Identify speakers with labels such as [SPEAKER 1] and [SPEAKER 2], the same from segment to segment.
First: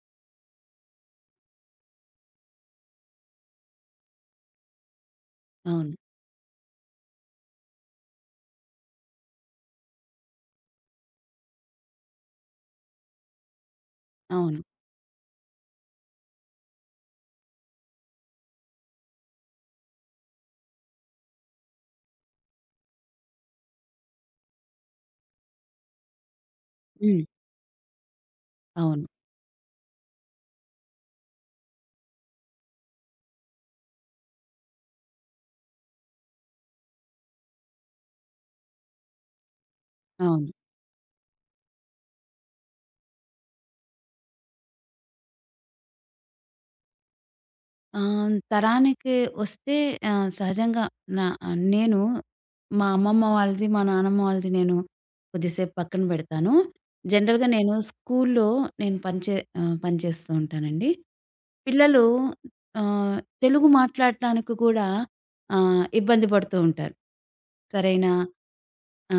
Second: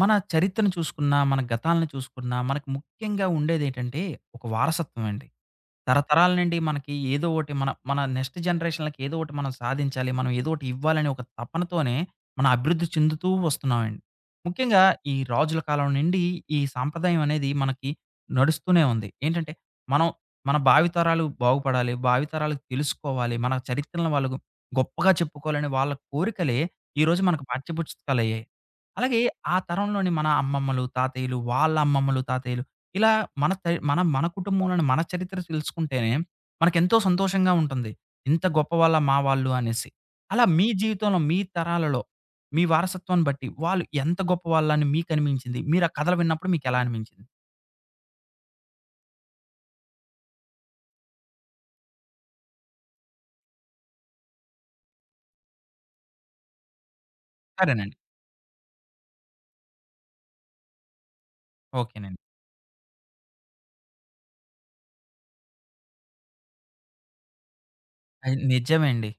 [SPEAKER 1] మన చరిత్రను చూసుకున్నా, మన గతాలను చూసుకున్నా, మనకు ముఖ్యంగా ఉండేదేంటంటే ఒక వారసత్వం అండి.
[SPEAKER 2] అవును.
[SPEAKER 1] తరతరాల నుండి మనకి ఏదో ఒకటి మన మన నెక్స్ట్ జనరేషన్‌లకి ఏదో ఒకటి మనం సాధించాలి. మనం ఏదో ఒకటి ఇవ్వాలనే ఒక తపనతోనే మనం అభివృద్ధి చెందుతూ వస్తున్నామండి.
[SPEAKER 2] అవును.
[SPEAKER 1] ముఖ్యంగా ఈ రాజుల కాలం నుండి ఈ సాంప్రదాయం అనేది మనకి నడుస్తూనే ఉంది. ఏంటంటే మనం మన భావితరాలు బాగుపడాలి, భావితరాలకు తెలుసుకోవాలి, మన చరిత్రలను వాళ్ళు గొప్పగా చెప్పుకోవాలని వాళ్ళ కోరికలే ఈరోజు
[SPEAKER 2] హ్మ్.
[SPEAKER 1] మనకు పాఠ్యపుస్తకాలయ్యాయి.
[SPEAKER 2] అవును.
[SPEAKER 1] అలాగే ఆ తరంలోని మన అమ్మమ్మలు, తాతయ్యలు, వాళ్ళ అమ్మమ్మలు, తాతయ్యలు ఇలా మన కుటుంబంలోని మన చరిత్ర తెలుసుకుంటేనే మనకెంతో సంతోషంగా ఉంటుంది. ఇంత గొప్పవాళ్ళ మా వాళ్ళు అనేసి. అలా
[SPEAKER 2] అవును.
[SPEAKER 1] మీ జీవితంలో, మీ తరాలలో మీ వారసత్వాన్ని బట్టి వాళ్ళు ఎంత గొప్పవాళ్ళని మీకనిపించింది? మీరు ఆ కథలు విన్నప్పుడు మీకెలా అనిపించింది?
[SPEAKER 2] ఆహ్, తరానికి వస్తే, సహజంగా నా నేను మా అమ్మమ్మ వాళ్ళది, మా నానమ్మ వాళ్ళది నేను కొద్దిసేపు పక్కన పెడతాను. జనరల్‌గా నేను
[SPEAKER 1] సరేనండి.
[SPEAKER 2] స్కూల్లో నేను పనిచే పనిచేస్తూ ఉంటానండి. పిల్లలు
[SPEAKER 1] ఓకేనండి.
[SPEAKER 2] ఆహ్, తెలుగు మాట్లాడటానికి కూడా ఇబ్బంది పడుతూ ఉంటారు. సరైన
[SPEAKER 1] అది నిజమే అండి.
[SPEAKER 2] ఆ!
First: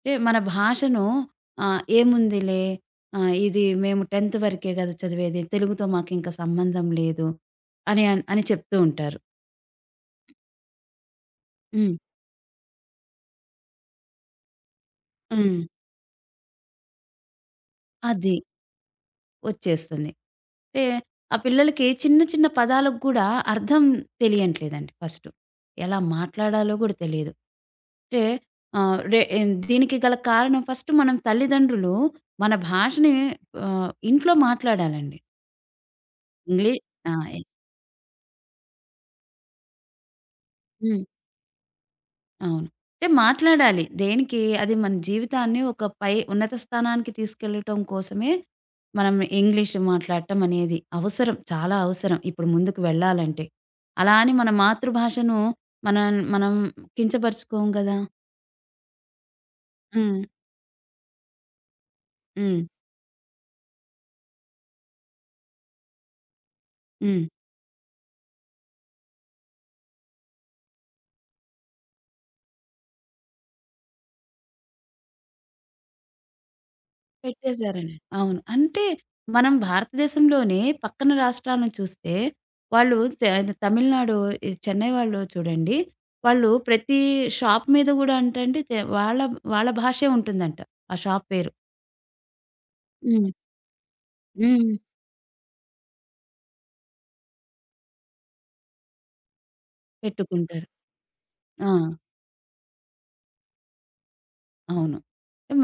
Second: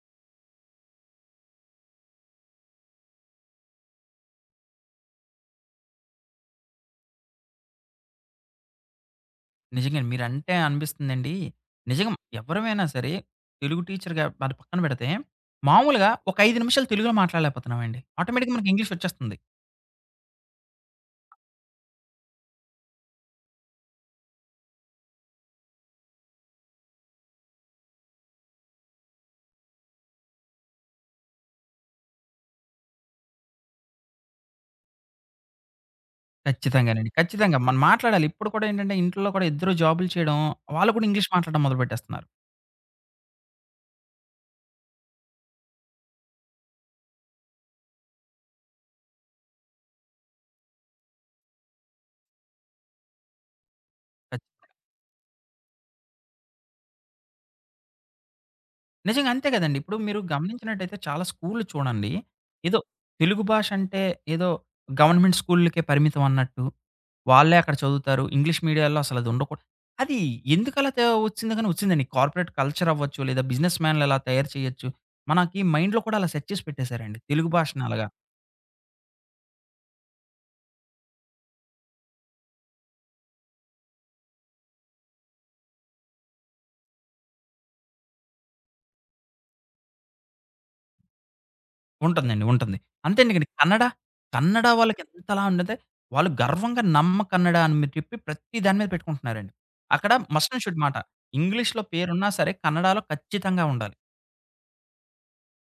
[SPEAKER 2] అంటే మన భాషను, ఏముందిలే, ఇది మేము 10థ్ వరకే గదా చదివేది. తెలుగుతో మాకింక సంబంధం లేదు అని అని చెప్తూ ఉంటారు.
[SPEAKER 1] నిజంగానే మీరంటే అనిపిస్తుందండి.
[SPEAKER 2] హ్మ్.
[SPEAKER 1] నిజంగా ఎవరమైనా సరే తెలుగు టీచర్‌గా అది పక్కన పెడితే,
[SPEAKER 2] హ్మ్.
[SPEAKER 1] మామూలుగా ఒక 5 నిమిషాలు తెలుగులో మాట్లాడలేకపోతున్నామండి.
[SPEAKER 2] అది
[SPEAKER 1] ఆటోమేటిక్‌గా మనకి ఇంగ్లీష్ వచ్చేస్తుంది.
[SPEAKER 2] వచ్చేస్తుంది. అంటే ఆ పిల్లలకి చిన్న చిన్న పదాలకు గూడా అర్థం తెలియట్లేదండి ఫస్టు. ఎలా మాట్లాడాలో గూడా తెలీదు. అంటే ఆహ్, రె ఎన్ దీనికి గల కారణం, ఫస్ట్ మనం తల్లిదండ్రులు మన భాషని ఇంట్లో మాట్లాడాలండి. ఇంగ్లీ
[SPEAKER 1] ఖచ్చితంగానండి.
[SPEAKER 2] ఆ! ఎ
[SPEAKER 1] ఖచ్చితంగా. మనం మాట్లాడాలి. ఇప్పుడు కూడా ఏంటంటే ఇంట్లో కూడా ఇద్దరు జాబులు చేయడం, వాళ్ళు
[SPEAKER 2] హ్మ్.
[SPEAKER 1] కూడా ఇంగ్లీష్ మాట్లాడడం మొదలుపెట్టేస్తున్నారు.
[SPEAKER 2] అవును. అంటే మాట్లాడాలి. దేనికి అది మన జీవితాన్ని ఒక పై ఉన్నత స్థానానికి తీసుకెళ్ళటం కోసమే. మనం ఇంగ్లీష్ మాట్లాడటం అనేది అవసరం. చాలా అవసరం ఇప్పుడు ముందుకు వెళ్ళాలంటే. అలా అని మన మాతృభాషను మనం మనం కించపరుచుకోము గదా!
[SPEAKER 1] నిజంగా అంతే కదండీ. ఇప్పుడు మీరు
[SPEAKER 2] హ్మ్.
[SPEAKER 1] గమనించినట్టయితే చాలా స్కూల్‌లు చూడండి.
[SPEAKER 2] హ్మ్.
[SPEAKER 1] ఏదో తెలుగు భాష అంటే ఏదో గవర్నమెంట్ స్కూల్‌లకే పరిమితం అన్నట్టు,
[SPEAKER 2] హ్మ్.
[SPEAKER 1] వాళ్ళే అక్కడ చదువుతారు. ఇంగ్లీష్ మీడియాల్లో అసలది ఉండకూడదు. అది ఎందుకలా వచ్చిందో గాని వచ్చిందండి. కార్పొరేట్ కల్చర్ అవ్వచ్చు, లేదా బిజినెస్ మ్యాన్‌లు ఎలా తయారు చేయొచ్చు. మనకి మైండ్‌లో కూడా అలా సెట్ చేసి పెట్టేసారండి. తెలుగు భాషని
[SPEAKER 2] పెట్టేసారని.
[SPEAKER 1] అలాగా.
[SPEAKER 2] అవును. అంటే మనం భారతదేశంలోనే పక్కన రాష్ట్రాలను చూస్తే వాళ్ళు త తమిళనాడు, ఈ చెన్నై వాళ్ళు చూడండి. వాళ్ళు ప్రతి షాప్ మీద గూడా ఏంటంటే వాళ్ళ వాళ్ళ భాషే ఉంటుందంట. ఆ షాప్ పేరు.
[SPEAKER 1] ఉంటుందండి. ఉంటుంది.
[SPEAKER 2] హ్మ్.
[SPEAKER 1] అంతేందుకండి. కన్నడ, కన్నడ
[SPEAKER 2] హ్మ్.
[SPEAKER 1] వాళ్ళకెంతలా ఉన్నదే వాళ్ళు గర్వంగా నమ్మ కన్నడ అని మీరు చెప్పి ప్రతి దాని మీద పెట్టుకుంటున్నారండి. అక్కడ మస్ట్ అండ్
[SPEAKER 2] పెట్టుకుంటారు.
[SPEAKER 1] షుడ్ మాట.
[SPEAKER 2] ఆ!
[SPEAKER 1] ఇంగ్లీష్‌లో పేరున్నా సరే కన్నడలో ఖచ్చితంగా ఉండాలి.
[SPEAKER 2] అవును.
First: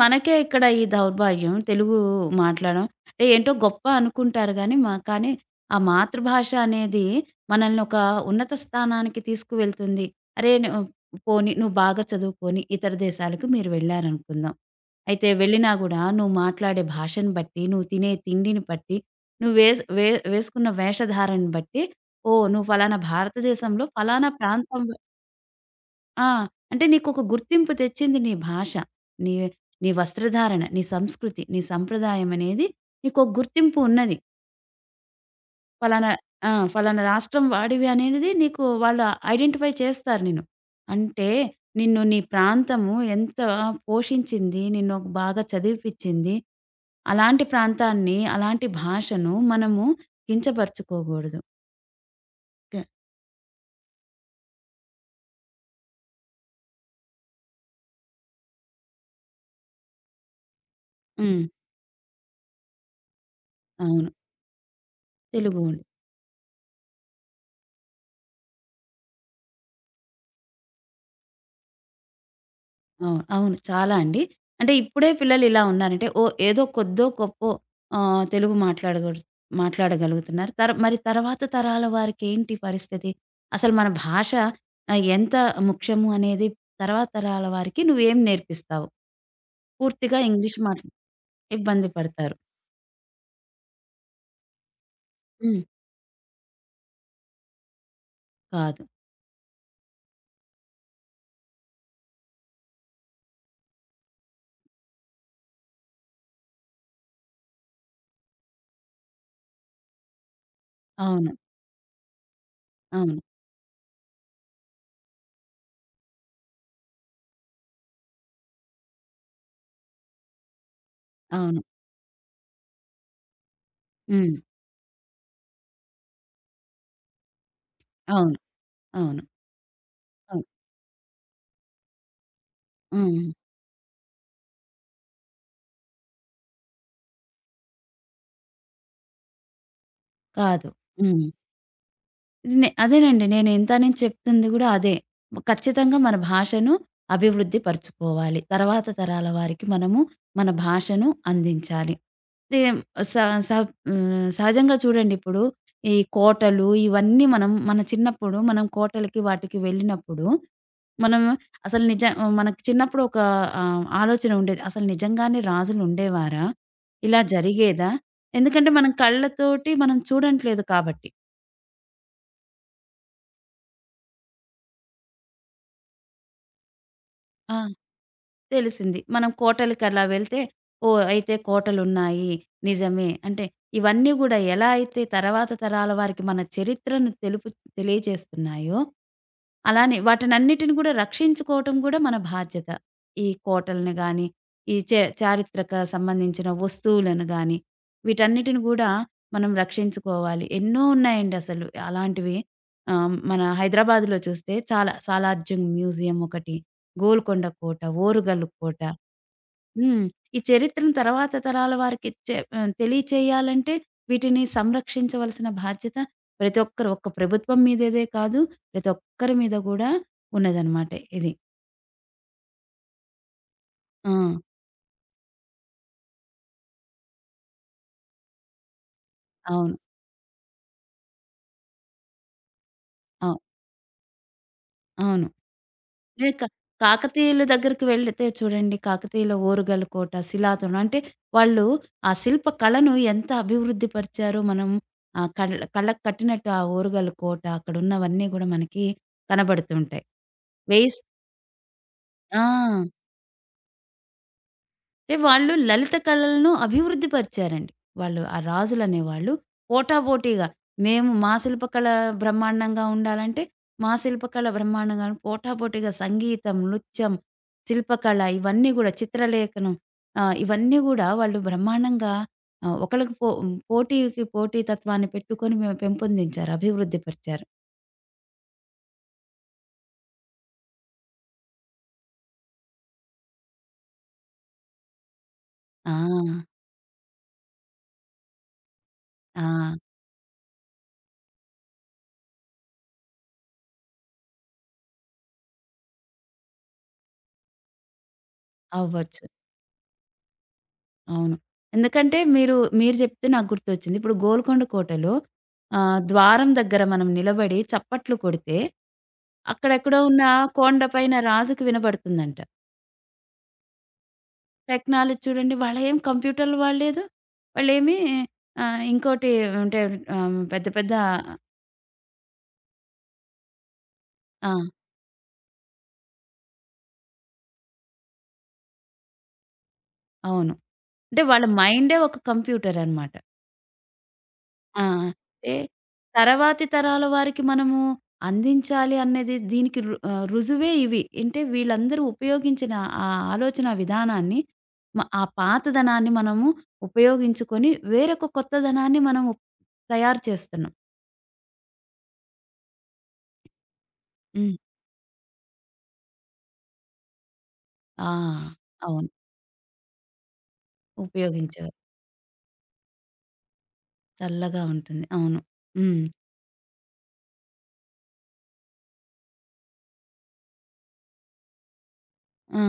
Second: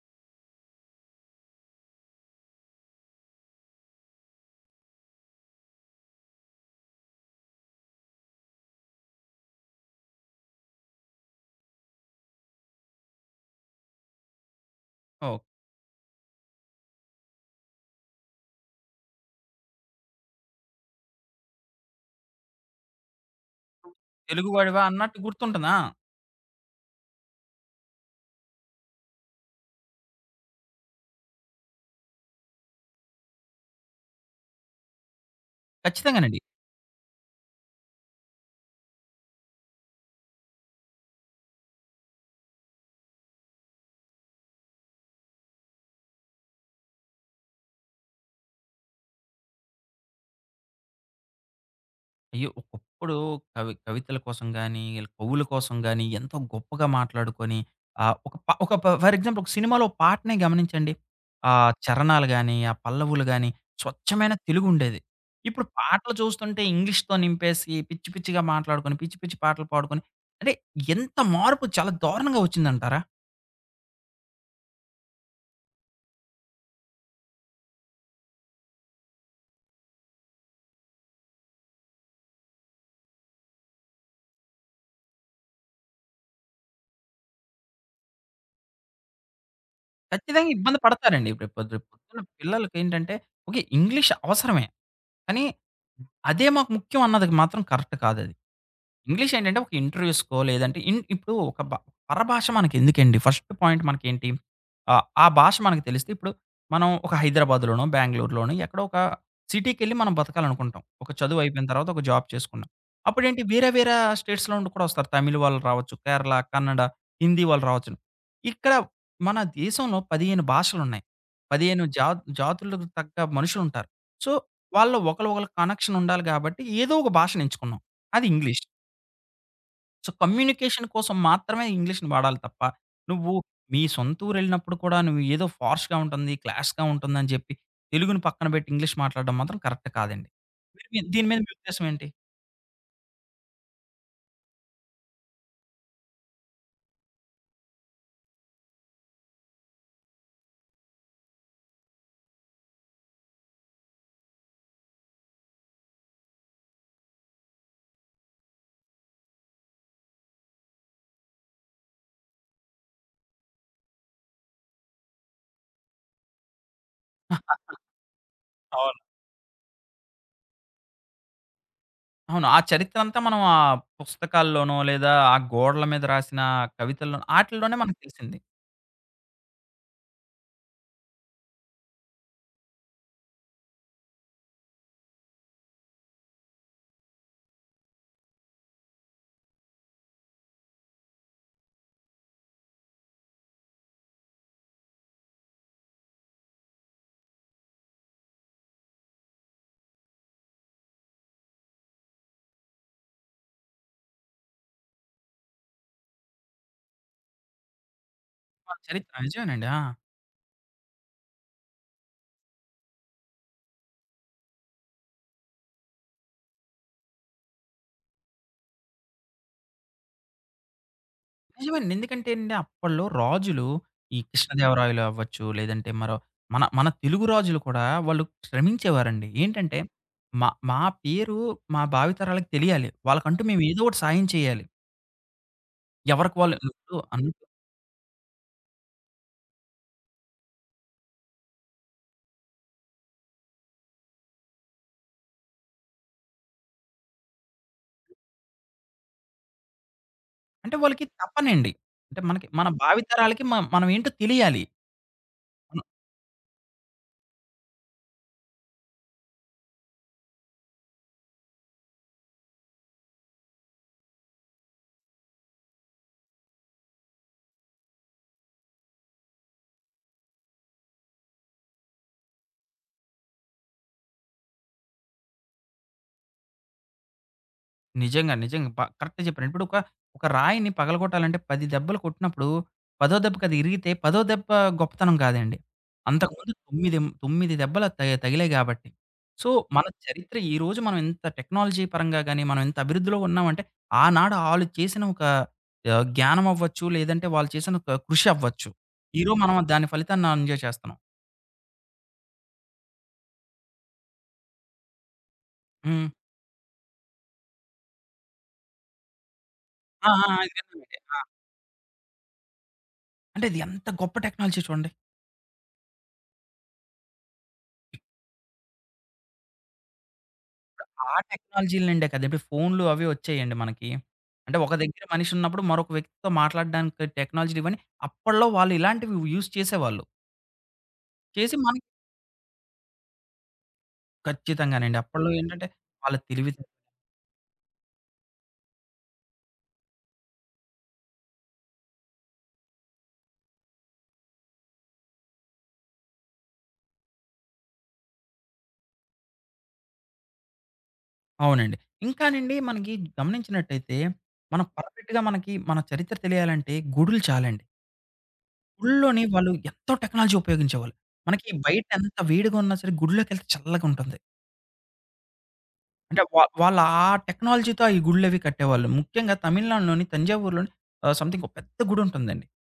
[SPEAKER 2] మనకే ఇక్కడ ఈ దౌర్భాగ్యం. తెలుగు మాట్లాడడం అంటే ఏంటో గొప్ప అనుకుంటారు గానీ, కానీ ఆ మాతృభాష అనేది మనల్ని ఒక ఉన్నత స్థానానికి తీసుకువెళ్తుంది. అరే! ను పోనీ నువ్వు బాగా చదువుకొని ఇతర దేశాలకు మీరు వెళ్లారనుకుందాం. అయితే
[SPEAKER 1] ఓహ్!
[SPEAKER 2] వెళ్ళినా గూడా నువ్వు మాట్లాడే భాషను బట్టి, నువ్వు తినే తిండిని బట్టి, నువ్వు వేస్ వే వేసుకున్న వేషధారను బట్టి, ఓహ్! నువ్వు ఫలానా భారతదేశంలో ఫలానా
[SPEAKER 1] తెలుగు వాడివా
[SPEAKER 2] ప్రాంతం.
[SPEAKER 1] అన్నట్టు గుర్తుంటుంది. ఆ!
[SPEAKER 2] ఆ! అంటే నీకొక గుర్తింపు తెచ్చింది నీ భాష. నీ నీ వస్త్రధారణ, నీ సంస్కృతి, నీ సంప్రదాయం అనేది నీకొక గుర్తింపు ఉన్నది. ఫలానా,
[SPEAKER 1] ఖచ్చితంగానండి.
[SPEAKER 2] ఫలానా రాష్ట్రం వాడివి అనేది నీకు వాళ్ళు ఐడెంటిఫై చేస్తారు నిన్ను. అంటే నిన్ను నీ ప్రాంతము ఎంత పోషించింది, నిన్ను బాగా చదివిపిచ్చింది. అలాంటి ప్రాంతాన్ని, అలాంటి భాషను మనము కించపరచుకోకూడదు.
[SPEAKER 1] అయ్యో!
[SPEAKER 2] క
[SPEAKER 1] ఒకప్పుడు కవి కవితల కోసం గాని, ఈళ్ళ కవుల కోసం గాని ఎంతో గొప్పగా మాట్లాడుకొని ఒక ప ఒక ప ఫర్ ఎగ్జాంపుల్ ఒక సినిమాలో పాటనే గమనించండి.
[SPEAKER 2] హ్మ్.
[SPEAKER 1] ఆ చరణాలు గాని, ఆ పల్లవులు గాని
[SPEAKER 2] అవును.
[SPEAKER 1] స్వచ్ఛమైన తెలుగుండేది. ఇప్పుడు
[SPEAKER 2] తెలుగు.
[SPEAKER 1] పాటలు చూస్తుంటే ఇంగ్లీష్‌తో నింపేసి పిచ్చి పిచ్చిగా మాట్లాడుకొని, పిచ్చి పిచ్చి పాటలు పాడుకొని అంటే ఎంత మార్పు చాలా దారుణంగా వచ్చిందంటారా?
[SPEAKER 2] అవును. అవును. చాలా అండి. అంటే ఇప్పుడే పిల్లలు ఇలా ఉన్నారంటే ఓ ఏదో కొద్దో గొప్పో ఆహ్, తెలుగు మాట్లాడగడు మాట్లాడగలుగుతున్నారు. తర్వాత తరాల వారికేంటి పరిస్థితి? అసలు మన భాష ఎంత ముఖ్యము అనేది తర్వాత తరాల వారికి నువ్వేం నేర్పిస్తావు? పూర్తిగా
[SPEAKER 1] ఖచ్చితంగా
[SPEAKER 2] ఇంగ్లీష్
[SPEAKER 1] ఇబ్బంది
[SPEAKER 2] మాట్లా
[SPEAKER 1] పడతారండి. రేపు రేపు
[SPEAKER 2] ఇబ్బంది
[SPEAKER 1] పొద్దున్న
[SPEAKER 2] పడతారు.
[SPEAKER 1] పిల్లలకేంటంటే ఓకే. ఇంగ్లీష్ అవసరమే. కానీ
[SPEAKER 2] హ్మ్.
[SPEAKER 1] అదే మాకు ముఖ్యం అన్నది మాత్రం కరెక్ట్ కాదది.
[SPEAKER 2] కాదు.
[SPEAKER 1] ఇంగ్లీష్ ఏంటంటే ఒక ఇంటర్వ్యూస్‌కో లేదంటే ఇప్పుడు ఒక బ పరభాష మనకెందుకండి? ఫస్ట్ పాయింట్ మనకేంటి? ఆ భాష మనకు తెలిస్తే ఇప్పుడు మనం ఒక హైదరాబాద్‌లోనో, బెంగుళూరులోనో ఎక్కడో ఒక సిటీకెళ్ళి మనం బతకాలనుకుంటాం. ఒక
[SPEAKER 2] అవును.
[SPEAKER 1] చదువు అయిపోయిన తర్వాత ఒక జాబ్ చేసుకుంటాం.
[SPEAKER 2] అవును.
[SPEAKER 1] అప్పుడేంటి వేరే వేరే స్టేట్స్‌లో నుండి కూడా వస్తారు. తమిళ్ వాళ్ళు రావచ్చు, కేరళ, కన్నడ, హిందీ వాళ్ళు రావచ్చును. ఇక్కడ మన దేశంలో 15 భాషలున్నాయి.
[SPEAKER 2] అవును.
[SPEAKER 1] 15 జాతులకు తగ్గ మనుషులుంటారు. సో,
[SPEAKER 2] హ్మ్.
[SPEAKER 1] వాళ్ళలో ఒకళ్ళకి కనెక్షన్ ఉండాలి కాబట్టి ఏదో ఒక భాషను ఎంచుకున్నాం. అది
[SPEAKER 2] అవును.
[SPEAKER 1] ఇంగ్లీష్.
[SPEAKER 2] అవును.
[SPEAKER 1] సో,
[SPEAKER 2] అవును.
[SPEAKER 1] కమ్యూనికేషన్ కోసం మాత్రమే ఇంగ్లీష్‌ని వాడాలి తప్ప,
[SPEAKER 2] హ్మ్.
[SPEAKER 1] నువ్వు మీ సొంత ఊరెళ్ళినప్పుడు కూడా నువ్వు ఏదో ఫార్ష్‌గా ఉంటుంది, క్లాస్‌గా ఉంటుందని చెప్పి తెలుగుని పక్కన పెట్టి ఇంగ్లీష్ మాట్లాడడం మాత్రం కరెక్ట్ కాదండి.
[SPEAKER 2] కాదు.
[SPEAKER 1] మీరు మీ
[SPEAKER 2] హ్మ్.
[SPEAKER 1] దీని మీద మీ ఉద్దేశం ఏంటి?
[SPEAKER 2] ఇది నే అదేనండి. నేను ఇంతని చెప్తుంది గూడా అదే. ఖచ్చితంగా మన భాషను అభివృద్ధి పరుచుకోవాలి. తర్వాత తరాల వారికి మనము మన భాషను అందించాలి. సేమ్ స స హ్మ్. సహజంగా చూడండి ఇప్పుడు ఈ కోటలు ఇవన్నీ మనం మన చిన్నప్పుడు మనం కోటలకి వాటికి వెళ్ళినప్పుడు, మనం అసలు నిజ మనకు చిన్నప్పుడు ఒక ఆలోచన ఉండేది. అసలు నిజంగానే రాజులు ఉండేవారా? ఇలా జరిగేదా? ఎందుకంటే మనం
[SPEAKER 1] అవును.
[SPEAKER 2] కళ్ళతోటి మనం చూడట్లేదు కాబట్టి.
[SPEAKER 1] అవును. ఆ చరిత్ర అంతా మనం ఆ పుస్తకాల్లోనో లేదా ఆ గోడల మీద రాసిన కవితల్లోనో
[SPEAKER 2] ఆ!
[SPEAKER 1] ఆటిల్లోనే మనకు తెలిసింది.
[SPEAKER 2] తెలిసింది. మనం కోటలకలా వెళ్తే, ఓహ్! అయితే కోటలున్నాయి. నిజమే. అంటే ఇవన్నీ గూడా ఎలా అయితే తర్వాత తరాల వారికి మన చరిత్రను తెలియజేస్తున్నాయో, అలానే వాటినన్నిటిని గూడా రక్షించుకోవటం గూడా మన బాధ్యత. ఈ కోటలను గానీ, ఈ చే చారిత్రక సంబంధించిన వస్తువులను గానీ, వీటన్నిటిని గూడా మనం రక్షించుకోవాలి. ఎన్నో ఉన్నాయండి అసలు అలాంటివి. మన హైదరాబాద్‌లో చూస్తే చాలా, సాలార్జంగ్ మ్యూజియం ఒకటి, గోల్కొండ కోట, ఓరుగల్లు
[SPEAKER 1] ఆ!
[SPEAKER 2] కోట.
[SPEAKER 1] చరిత్ర నిజమేనండి. ఆ!
[SPEAKER 2] హ్మ్. ఈ చరిత్రను తర్వాత తరాల వారికి తెలియచేయాలంటే వీటిని సంరక్షించవలసిన బాధ్యత ప్రతి ఒక్కరు ఒక్క ప్రభుత్వం మీదేదే కాదు. ప్రతి ఒక్కరి మీద గూడా ఉన్నదనమాట ఇది.
[SPEAKER 1] నిజమేనండి. ఎందుకంటే అండి అప్పట్లో రాజులు
[SPEAKER 2] ఆ!
[SPEAKER 1] ఈ హ్మ్. కృష్ణదేవరాయలు అవ్వచ్చు, లేదంటే మరో మన మన తెలుగు రాజులు కూడా వాళ్ళు శ్రమించేవారండి.
[SPEAKER 2] అవును.
[SPEAKER 1] ఏంటంటే మా మా పేరు మా భావితరాలకు తెలియాలి.
[SPEAKER 2] అవు
[SPEAKER 1] వాళ్ళకంటూ మేము ఏదో ఒకటి సాయం చేయాలి.
[SPEAKER 2] అవును. ఏ
[SPEAKER 1] ఎవరికి
[SPEAKER 2] కా
[SPEAKER 1] వాళ్ళు ఇప్పుడు అన్-
[SPEAKER 2] కాకతీయుల దగ్గరికి వెళితే చూడండి. కాకతీయుల ఓరుగల కోట, శిలాతోరణం. అంటే వాళ్ళు ఆ శిల్ప కళను ఎంత అభివృద్ధి పరిచారో మనం, ఆహ్, కళ్ళ కళ్ళకు కట్టినట్టు ఆ ఓరుగల కోట అక్కడున్నవన్నీ గూడా మనకి కనబడుతుంటాయి.
[SPEAKER 1] అంటే
[SPEAKER 2] వేయిస్
[SPEAKER 1] వాళ్ళకి తపనండి. అంటే
[SPEAKER 2] ఆ!
[SPEAKER 1] మనకి మన భావితరాలకి మనం ఏంటో తెలియాలి.
[SPEAKER 2] అంటే వాళ్ళు లలిత కళలను అభివృద్ధి పరిచారండి. వాళ్ళు ఆ రాజులనేవాళ్ళు పోటాపోటీగా మేము మా శిల్పకళ బ్రహ్మాండంగా ఉండాలంటే, మా శిల్పకళ బ్రహ్మాండంగా పోటాపోటీగా సంగీతం, నృత్యం, శిల్పకళ ఇవన్నీ గూడా, చిత్రలేఖనం, ఇవన్నీ గూడా వాళ్ళు బ్రహ్మాండంగా ఆహ్, ఒకళ్ళకి పో పోటీకి పోటీ తత్వాన్ని పెట్టుకొని మేము పెంపొందించారు. అభివృద్ధి పరిచారు.
[SPEAKER 1] నిజంగా. నిజంగా. కరెక్ట్‌గా చెప్పారు. ఇప్పుడు ఒక, ఒక రాయిని పగలగొట్టాలంటే 10 దెబ్బలు కొట్టినప్పుడు, పదో దెబ్బకి అది ఇరిగితే, పదో దెబ్బ గొప్పతనం కాదండి.
[SPEAKER 2] ఆ!
[SPEAKER 1] అంతకుముందు 9 దెబ్బలు తగిలాయి కాబట్టి.
[SPEAKER 2] ఆ!
[SPEAKER 1] సో, మన చరిత్ర ఈరోజు మనం ఇంత టెక్నాలజీ పరంగా గాని, మనం ఇంత అభివృద్ధిలో ఉన్నామంటే, ఆనాడు ఆళ్ళు చేసిన ఒక జ్ఞానం అవ్వచ్చు, లేదంటే వాళ్ళు చేసిన ఒక కృషి అవ్వచ్చు.
[SPEAKER 2] అవ్వచ్చు.
[SPEAKER 1] ఈరోజు మనం దాని ఫలితాన్ని ఎంజాయ్ చేస్తున్నాం.
[SPEAKER 2] అవును. ఎందుకంటే మీరు, మీరు జెప్తే నాకు గుర్తొచ్చింది. ఇప్పుడు గోల్కొండ కోటలో,
[SPEAKER 1] హ్మ్.
[SPEAKER 2] ద్వారం దగ్గర మనం నిలబడి చప్పట్లు కొడితే, అక్కడెక్కడో
[SPEAKER 1] ఆ!
[SPEAKER 2] ఉన్న
[SPEAKER 1] ఆ! ఆ!
[SPEAKER 2] కొండ
[SPEAKER 1] ఇదేనండి.
[SPEAKER 2] పైన
[SPEAKER 1] ఆ!
[SPEAKER 2] రాజుకి వినబడుతుందంట.
[SPEAKER 1] అంటే అది ఎంత గొప్ప టెక్నాలజీ చూడండి.
[SPEAKER 2] టెక్నాలజీ చూడండి, వాళ్ళేం కంప్యూటర్లు వాడలేదు. వాళ్ళేమి, ఆహ్, ఇంకోటి అంటే ఆహ్, పెద్ద పెద్ద
[SPEAKER 1] ఆ టెక్నాలజీల నుండే కదండీ! ఇప్పుడు ఫోన్‌లు అవి వచ్చాయండి మనకి.
[SPEAKER 2] ఆ!
[SPEAKER 1] అంటే ఒక దగ్గర మనిషి ఉన్నప్పుడు మరొక వ్యక్తితో మాట్లాడడానికి టెక్నాలజీలు ఇవన్నీ అప్పట్లో వాళ్ళు ఇలాంటివి యూజ్ చేసేవాళ్ళు.
[SPEAKER 2] అవును. అంటే వాళ్ళ
[SPEAKER 1] చేసి మనకి
[SPEAKER 2] మైండే ఒక కంప్యూటర్ అనమాట. ఆ!
[SPEAKER 1] ఖచ్చితంగానండి. అప్పట్లో
[SPEAKER 2] అంటే
[SPEAKER 1] ఏంటంటే వాళ్ళ
[SPEAKER 2] తర్వాతి తరాల వారికి మనము అందించాలి అన్నది దీనికి రుజువే ఇవి. అంటే వీళ్ళందరూ ఉపయోగించిన ఆ ఆలోచన విధానాన్ని, ఆ పాతదనాన్ని మనము ఉపయోగించుకొని వేరొక కొత్తదనాన్ని మనము తయారు చేస్తున్నాం.
[SPEAKER 1] అవునండి. ఇంకానండి మనకి గమనించినట్టయితే
[SPEAKER 2] హ్మ్.
[SPEAKER 1] మనం పర్ఫెక్ట్‌గా మనకి మన చరిత్ర తెలియాలంటే గుడులు చాలండి.
[SPEAKER 2] ఆ! అవును.
[SPEAKER 1] గుడిలోని వాళ్ళు ఎంతో టెక్నాలజీ ఉపయోగించేవాళ్ళు. మనకి
[SPEAKER 2] ఉపయోగించేవారు.
[SPEAKER 1] బయట ఎంత వేడిగా ఉన్నా సరే గుడిలోకెళ్తే చల్లగా ఉంటుంది.
[SPEAKER 2] చల్లగా ఉంటుంది. అవును. హ్మ్.
[SPEAKER 1] అంటే వాళ్ళు ఆ టెక్నాలజీ‌తో ఈ గుడులవి కట్టేవాళ్ళు. ముఖ్యంగా తమిళనాడులోని తంజావూరులోని సంథింగ్ ఒక పెద్ద గుడుంటుందండి.
[SPEAKER 2] ఆ!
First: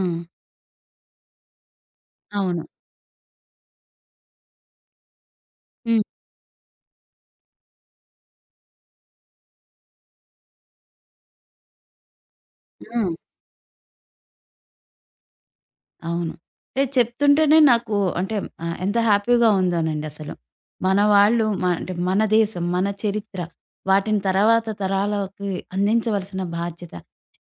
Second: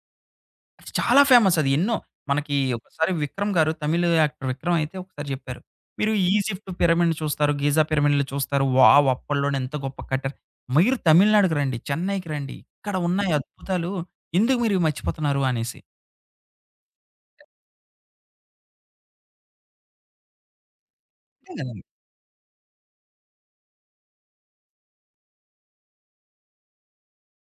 [SPEAKER 1] అది చాలా ఫేమస్ అది ఎన్నో. మనకి
[SPEAKER 2] అవును.
[SPEAKER 1] ఒకసారి విక్రమ్ గారు తమిళ్ యాక్టర్ విక్రమ్ అయితే ఒకసారి చెప్పారు.
[SPEAKER 2] హ్మ్.
[SPEAKER 1] మీరు ఈజిప్ట్ పిరమిడ్ చూస్తారు, గిజా పిరమిడ్‌లు చూస్తారు. వావ్! అప్పట్లోనే ఎంత గొప్ప కట్టారు. మీరు తమిళనాడుకి రండి, చెన్నైకి రండి. ఇక్కడ
[SPEAKER 2] ఆ!
[SPEAKER 1] ఉన్నాయి అద్భుతాలు. ఎందుకు మీరు ఇవి మర్చిపోతున్నారు అనేసి.
[SPEAKER 2] అవును. అంటే చెప్తుంటేనే నాకు అంటే ఎంత హ్యాపీగా ఉందోనండి అసలు. మన వాళ్ళు
[SPEAKER 1] అంతే
[SPEAKER 2] మ
[SPEAKER 1] కదండీ!
[SPEAKER 2] అంటే మన దేశం, మన చరిత్ర, వాటిని తర్వాత తరాలకి అందించవలసిన బాధ్యత.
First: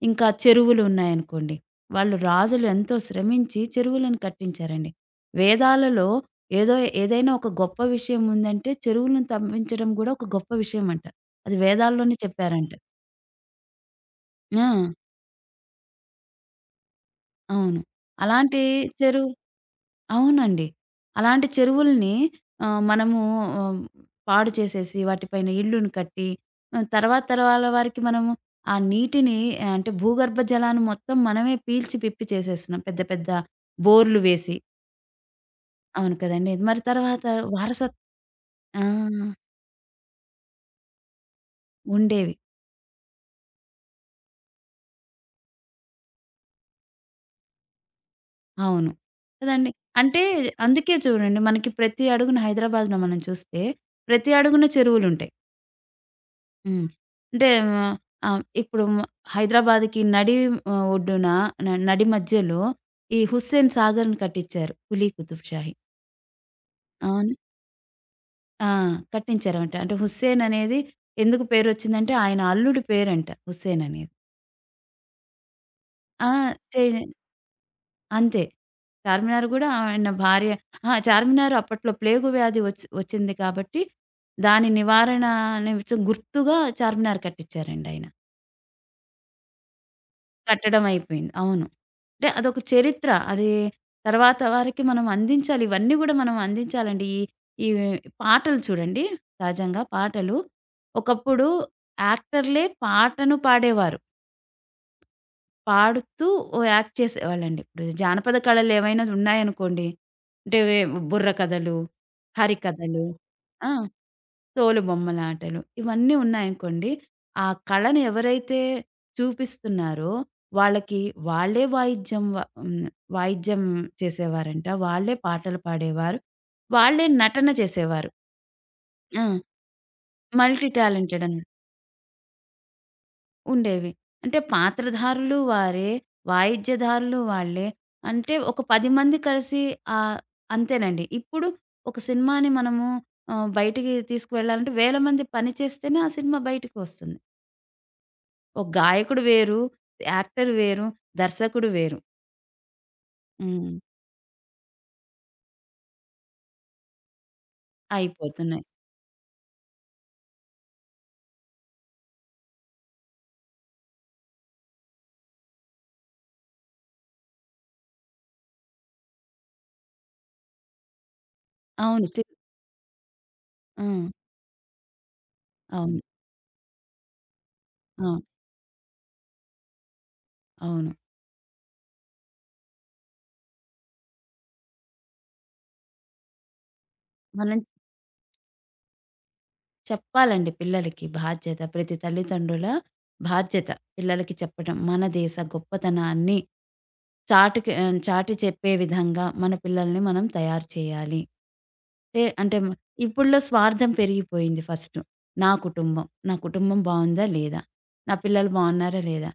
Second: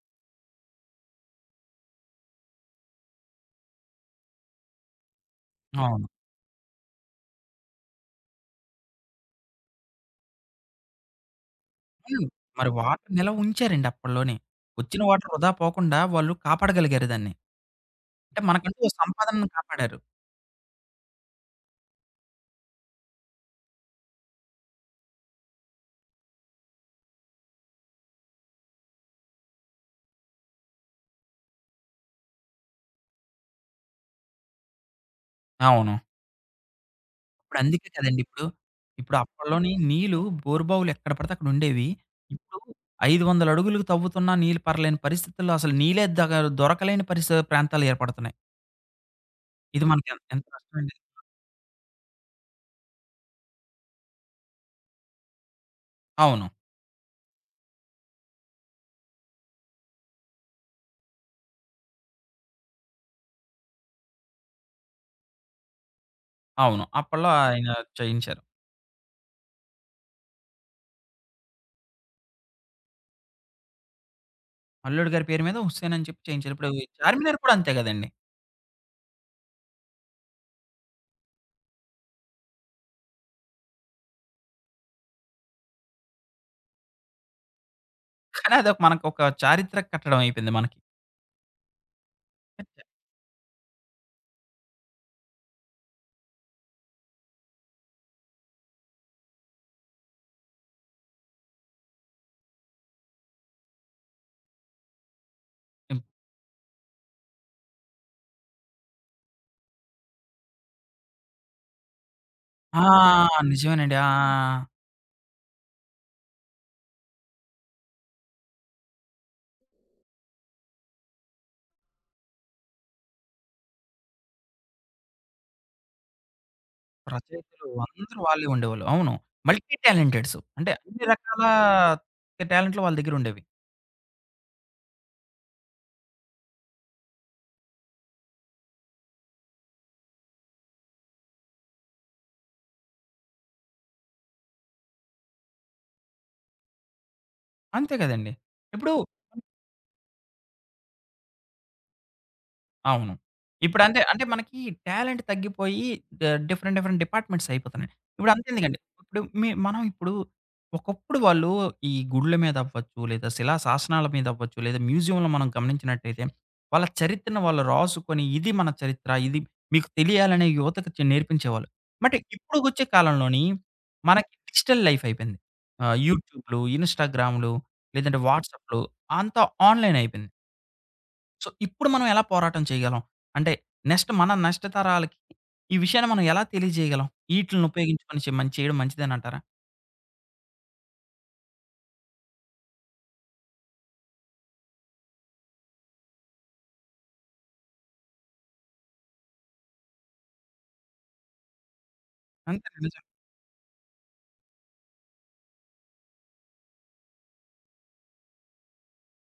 [SPEAKER 2] ఇంకా చెరువులు ఉన్నాయనుకోండి. వాళ్ళు రాజులు ఎంతో శ్రమించి చెరువులను కట్టించారండి.
[SPEAKER 1] అవును.
[SPEAKER 2] వేదాలలో ఏదో, ఏదైనా ఒక గొప్ప విషయం ఉందంటే చెరువులను తవ్వించడం గూడా ఒక గొప్ప విషయం అంట. అది వేదాల్లోనే
[SPEAKER 1] హ్మ్. మరి
[SPEAKER 2] చెప్పారంట.
[SPEAKER 1] వాటర్ నిలవ ఉంచారండి అప్పట్లోనే.
[SPEAKER 2] ఆ!
[SPEAKER 1] వచ్చిన వాటర్ వృధా పోకుండా వాళ్ళు కాపాడగలిగారు దాన్ని.
[SPEAKER 2] అవును.
[SPEAKER 1] అంటే
[SPEAKER 2] అలాంటి
[SPEAKER 1] మనకంటూ ఓ
[SPEAKER 2] చెరు
[SPEAKER 1] సంపాదనను కాపాడారు.
[SPEAKER 2] అవునండి. అలాంటి చెరువుల్ని, మనము ఆహ్, పాడు చేసేసి వాటిపైన ఇళ్ళును కట్టి, తర్వాత తరాల వారికి మనము ఆ నీటిని, ఆ, అంటే భూగర్భ జలాన్ని మొత్తం మనమే పీల్చి పిప్పి చేసేస్తున్నాం, పెద్ద పెద్ద బోర్లు వేసి.
[SPEAKER 1] అవును.
[SPEAKER 2] అవును కదండీ! మరి తర్వాత
[SPEAKER 1] ఇప్పుడు అందుకే
[SPEAKER 2] వారసత్
[SPEAKER 1] కదండీ! ఇప్పుడు,
[SPEAKER 2] ఆ!
[SPEAKER 1] ఇప్పుడు అప్పట్లోని నీళ్ళు బోరు బావులు ఎక్కడ పడితే అక్కడ ఉండేవి.
[SPEAKER 2] ఉండేవి.
[SPEAKER 1] ఇప్పుడు 500 అడుగులకు తవ్వుతున్నా నీళ్ళు పర్లేని పరిస్థితుల్లో అసలు నీళ్ళే దగ దొరకలేని ప్రాంతాలు ఏర్పడుతున్నాయి.
[SPEAKER 2] అవును. కదండీ!
[SPEAKER 1] ఇది మనకి
[SPEAKER 2] అంటే
[SPEAKER 1] ఎంత కష్టమండి.
[SPEAKER 2] అందుకే చూడండి మనకి ప్రతి అడుగున హైదరాబాద్‌లో మనం చూస్తే ప్రతి అడుగున చెరువులుంటాయి.
[SPEAKER 1] అవును.
[SPEAKER 2] హ్మ్. అంటే ఆహ్, ఆహ్, ఇప్పుడు హైదరాబాద్‌కి నడి ఆహ్, ఒడ్డున న నడి మధ్యలో ఈ 'హుస్సేన్ సాగర్‌ని' కట్టించారు, కులీ కుతుబ్ షాహీ.
[SPEAKER 1] అవును. అప్పట్లో
[SPEAKER 2] అవును.
[SPEAKER 1] ఆయన చేయించారు.
[SPEAKER 2] ఆ! కట్టించారంట. అంటే హుస్సేన్ అనేది ఎందుకు పేరొచ్చిందంటే ఆయన అల్లుడి పేరంట హుస్సేన్ అనేది.
[SPEAKER 1] అల్లుడు గారి పేరు మీద హుస్సేన్ అని చెప్పి
[SPEAKER 2] ఆ!
[SPEAKER 1] చేయించారు. ఇప్పుడు
[SPEAKER 2] చే
[SPEAKER 1] చార్మినార్ కూడా అంతే కదండీ!
[SPEAKER 2] అంతే. చార్మినార్ గూడా ఆయన భార్య. అహా! చార్మినార్ అప్పట్లో ప్లేగు వ్యాధి వచ్చింది కాబట్టి దాని నివారణ నిమిత్తం గుర్తుగా చార్మినార్ కట్టించారండి ఆయన.
[SPEAKER 1] కానీ అదొక మనకొక చారిత్రక కట్టడం అయిపోయింది మనకి.
[SPEAKER 2] కట్టడం అయిపోయింది. అవును. అంటే అదొక చరిత్ర. అది తర్వాత వారికి మనం అందించాలి. ఇవన్నీ గూడా మనం అందించాలండి. ఈ ఈ పాటలు చూడండి, సహజంగా పాటలు. ఒకప్పుడు యాక్టర్‌లే పాటను పాడేవారు. పాడుతూ ఓ యాక్ట్ చేసేవాళ్ళండి. ఇప్పుడు జానపద కళలు ఏవైనా ఉన్నాయనుకోండి. అంటే బుర్ర కథలు,
[SPEAKER 1] ఆ!
[SPEAKER 2] హరికథలు. ఆ!
[SPEAKER 1] నిజమేనండి. ఆ!
[SPEAKER 2] తోలుబొమ్మలాటలు. ఇవన్నీ ఉన్నాయనుకోండి, ఆ కళను ఎవరైతే చూపిస్తున్నారో వాళ్ళకి, వాళ్ళే వాయిద్యం వ హ్మ్. వాయిద్యం చేసేవారంట. వాళ్ళే పాటలు పాడేవారు. వాళ్ళే నటన
[SPEAKER 1] రచయితలు
[SPEAKER 2] చేసేవారు.
[SPEAKER 1] అందరూ వాళ్ళే ఉండేవాళ్ళు. అవును.
[SPEAKER 2] ఆ!
[SPEAKER 1] మల్టీ టాలెంటెడ్స్.
[SPEAKER 2] మల్టీ
[SPEAKER 1] అంటే అన్ని
[SPEAKER 2] టాలెంటెడ్ అని
[SPEAKER 1] రకాల టాలెంట్లు వాళ్ళ దగ్గరుండేవి.
[SPEAKER 2] ఉండేవి. అంటే పాత్రధారులు వారే, వాయిద్యధారులు వాళ్ళే. అంటే ఒక 10 మంది కలిసి, ఆహ్, అంతేనండి. ఇప్పుడు ఒక సినిమాని మనము బయటికి తీసుకువెళ్ళాలంటే వేల మంది పని చేస్తేనే ఆ సినిమా బయటికొస్తుంది.
[SPEAKER 1] అంతే కదండీ!
[SPEAKER 2] ఒక
[SPEAKER 1] ఇప్పుడు
[SPEAKER 2] గాయకుడు వేరు, యాక్టర్ వేరు, దర్శకుడు వేరు.
[SPEAKER 1] అవును.
[SPEAKER 2] హ్మ్.
[SPEAKER 1] ఇప్పుడంతే అంటే మనకి టాలెంట్ తగ్గిపోయి డ డిఫరెంట్, డిఫరెంట్ డిపార్ట్‌మెంట్స్ అయిపోతున్నాయి.
[SPEAKER 2] అయిపోతున్నాయి.
[SPEAKER 1] ఇప్పుడంతెందుకండి. ఇప్పుడు మనం ఇప్పుడు ఒకప్పుడు వాళ్ళు ఈ గుడుల మీద అవ్వచ్చు, లేదా శిలా శాసనాల మీద అవ్వచ్చు, లేదా మ్యూజియంలో మనం గమనించినట్టయితే వాళ్ళ చరిత్రను వాళ్ళు రాసుకొని ఇది మన చరిత్ర, ఇది మీకు తెలియాలనే యువతకు నేర్పించేవాళ్ళు.
[SPEAKER 2] అవును.
[SPEAKER 1] బట్
[SPEAKER 2] సి
[SPEAKER 1] ఇప్పుడుకొచ్చే కాలంలోని
[SPEAKER 2] హ్మ్.
[SPEAKER 1] మనకి డిజిటల్ లైఫ్ అయిపోయింది.
[SPEAKER 2] అవును.
[SPEAKER 1] యూట్యూబ్‌లు, ఇన్‌స్టాగ్రామ్‌లు లేదంటే
[SPEAKER 2] అవును.
[SPEAKER 1] వాట్సాప్‌లు అంతా ఆన్‌లైన్ అయిపోయింది.
[SPEAKER 2] అవును.
[SPEAKER 1] సో, ఇప్పుడు మనం ఎలా పోరాటం చేయగలం? అంటే మన నెక్స్ట్ తరాలకి ఈ విషయాన్ని మనం ఎలా తెలియజేయగలం?
[SPEAKER 2] మనం
[SPEAKER 1] ఈట్లిని ఉపయోగించుకొని మంచి చేయడం మంచిదేనంటారా?
[SPEAKER 2] చెప్పాలండి పిల్లలకి బాధ్యత. ప్రతి తల్లిదండ్రుల బాధ్యత పిల్లలకి చెప్పడం. మన దేశ గొప్పతనాన్ని చాటి చెప్పే విధంగా మన పిల్లల్ని మనం తయారు చేయాలి. అంటే అంటే మ
[SPEAKER 1] అంతేనండి. నిజం
[SPEAKER 2] ఇప్పుడులో స్వార్థం పెరిగిపోయింది ఫస్ట్. నా కుటుంబం, నా కుటుంబం బావుందా? లేదా? నా పిల్లలు బావున్నారా? లేదా?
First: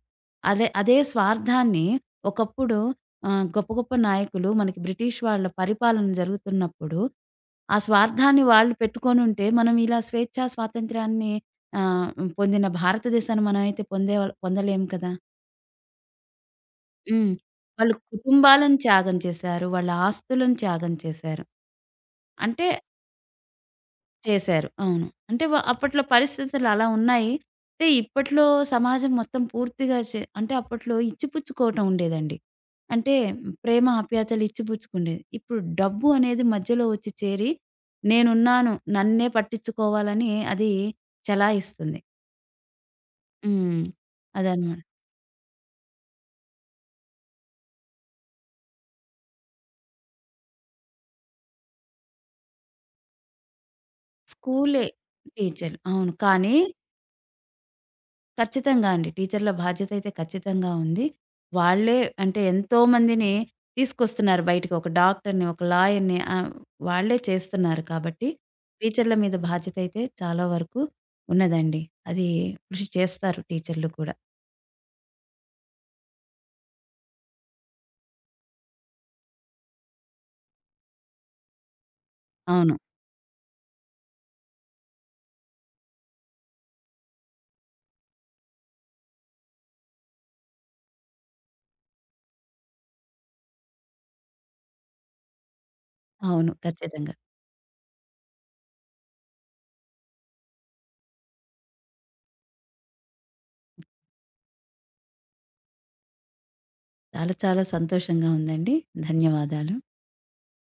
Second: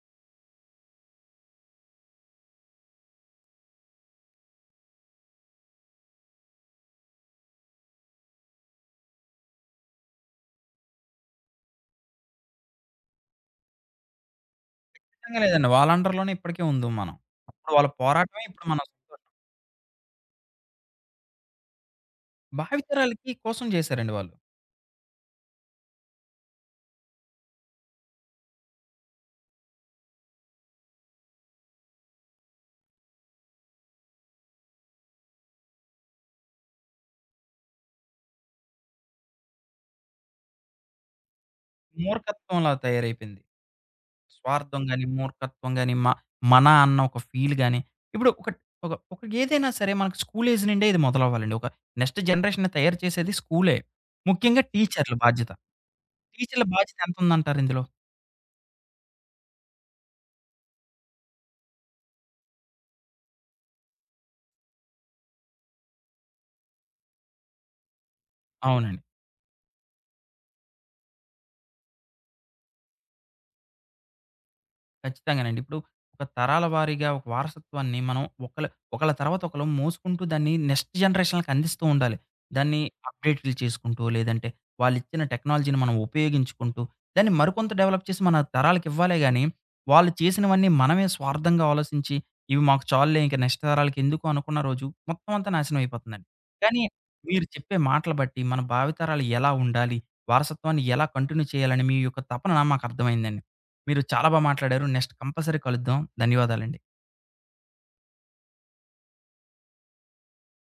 [SPEAKER 2] అదే అదే స్వార్థాన్ని ఒకప్పుడు గొప్ప గొప్ప నాయకులు, మనకి బ్రిటిష్ వాళ్ళ పరిపాలన జరుగుతున్నప్పుడు, ఆ స్వార్థాన్ని వాళ్ళు పెట్టుకొనుంటే మనం ఇలా స్వేచ్ఛా స్వాతంత్రాన్ని ఆహ్, పొందిన భారతదేశాన్ని మనమైతే పొందలేము కదా!
[SPEAKER 1] నిజంగా లేదండి. వాళ్ళ అండర్‌లోనే ఇప్పటికే ఉందుం మనం.
[SPEAKER 2] హ్మ్.
[SPEAKER 1] అప్పుడు వాళ్ళ
[SPEAKER 2] వాళ్ళు
[SPEAKER 1] పోరాటమే ఇప్పుడు
[SPEAKER 2] కుటుంబాలను
[SPEAKER 1] మన
[SPEAKER 2] త్యాగం చేశారు. వాళ్ళ ఆస్తులను త్యాగం చేశారు. అంటే
[SPEAKER 1] భావితరాలకి కోసం చేశారండి వాళ్ళు.
[SPEAKER 2] చేశారు. అవును. అంటే అప్పట్లో పరిస్థితులలా ఉన్నాయి. అంటే ఇప్పట్లో సమాజం మొత్తం పూర్తిగా అంటే అప్పట్లో ఇచ్చిపుచ్చుకోవటం ఉండేదండి. అంటే ప్రేమ ఆప్యాయతలు ఇచ్చిపుచ్చుకుండేది. ఇప్పుడు డబ్బు అనేది మధ్యలో వచ్చి చేరి, నేనున్నాను, నన్నే పట్టించుకోవాలని అది చలాయిస్తుంది.
[SPEAKER 1] మూర్ఖత్వంలా తయారైపోయింది.
[SPEAKER 2] హ్మ్. అదనమాట.
[SPEAKER 1] స్వార్థం గాని, మూర్ఖత్వం గాని, మన అన్న ఒక ఫీల్ గాని, ఇప్పుడు ఒక ఒక ఒక ఏదైనా సరే మనకు స్కూల్ ఏజ్ నుండే ఇది మొదలవ్వాలండి. ఒక నెక్స్ట్ జనరేషన్‌ని తయారు చేసేది స్కూలే. ముఖ్యంగా
[SPEAKER 2] స్కూలే,
[SPEAKER 1] టీచర్‌ల బాధ్యత.
[SPEAKER 2] టీచర్లు. అవును. కానీ
[SPEAKER 1] టీచర్‌ల బాధ్యత ఎంతుందంటారు ఇందులో?
[SPEAKER 2] ఖచ్చితంగా అండి. టీచర్‌ల బాధ్యతయితే ఖచ్చితంగా ఉంది. వాళ్ళే అంటే ఎంతోమందిని తీసుకొస్తున్నారు బయటికి. ఒక డాక్టర్‌ని, ఒక లాయర్‌ని, వాళ్ళే చేస్తున్నారు కాబట్టి
[SPEAKER 1] అవునండి.
[SPEAKER 2] టీచర్‌ల మీద బాధ్యతయితే చాలా వరకు ఉన్నదండి. అది కృషి చేస్తారు టీచర్‌లు కూడా.
[SPEAKER 1] ఖచ్చితంగానండి. ఇప్పుడు ఒక తరాల వారీగా ఒక వారసత్వాన్ని మనం ఒకళ్ళ ఒకళ్ళ తర్వాత ఒకళ్ళం మోసుకుంటూ దాన్ని నెక్స్ట్ జనరేషన్‌లకి అందిస్తూ ఉండాలి.
[SPEAKER 2] అవును.
[SPEAKER 1] దాన్ని అప్‌డేట్‌లు చేసుకుంటూ, లేదంటే వాళ్ళిచ్చిన టెక్నాలజీని మనం ఉపయోగించుకుంటూ, దాన్ని మరికొంత డెవలప్ చేసి మన తరాలకివ్వాలే గానీ, వాళ్ళు చేసినవన్నీ మనమే స్వార్థంగా ఆలోచించి, ఇవి మాకు చాలులే ఇంక నెక్స్ట్ తరాలకెందుకు అనుకున్న రోజు మొత్తం అంతా నాశనం అయిపోతుందండి.
[SPEAKER 2] అవును.
[SPEAKER 1] కానీ
[SPEAKER 2] ఖచ్చితంగా.
[SPEAKER 1] మీరు చెప్పే మాటలు బట్టి మన భావితరాలు ఎలా ఉండాలి? వారసత్వాన్ని ఎలా కంటిన్యూ చేయాలని మీ యొక్క తపన మాకర్థమైందండి. మీరు చాలా బా మాట్లాడారు. నెక్స్ట్ కంపల్సరీ కలుద్దాం. ధన్యవాదాలండి.
[SPEAKER 2] చాలా చాలా సంతోషంగా ఉందండి. ధన్యవాదాలు.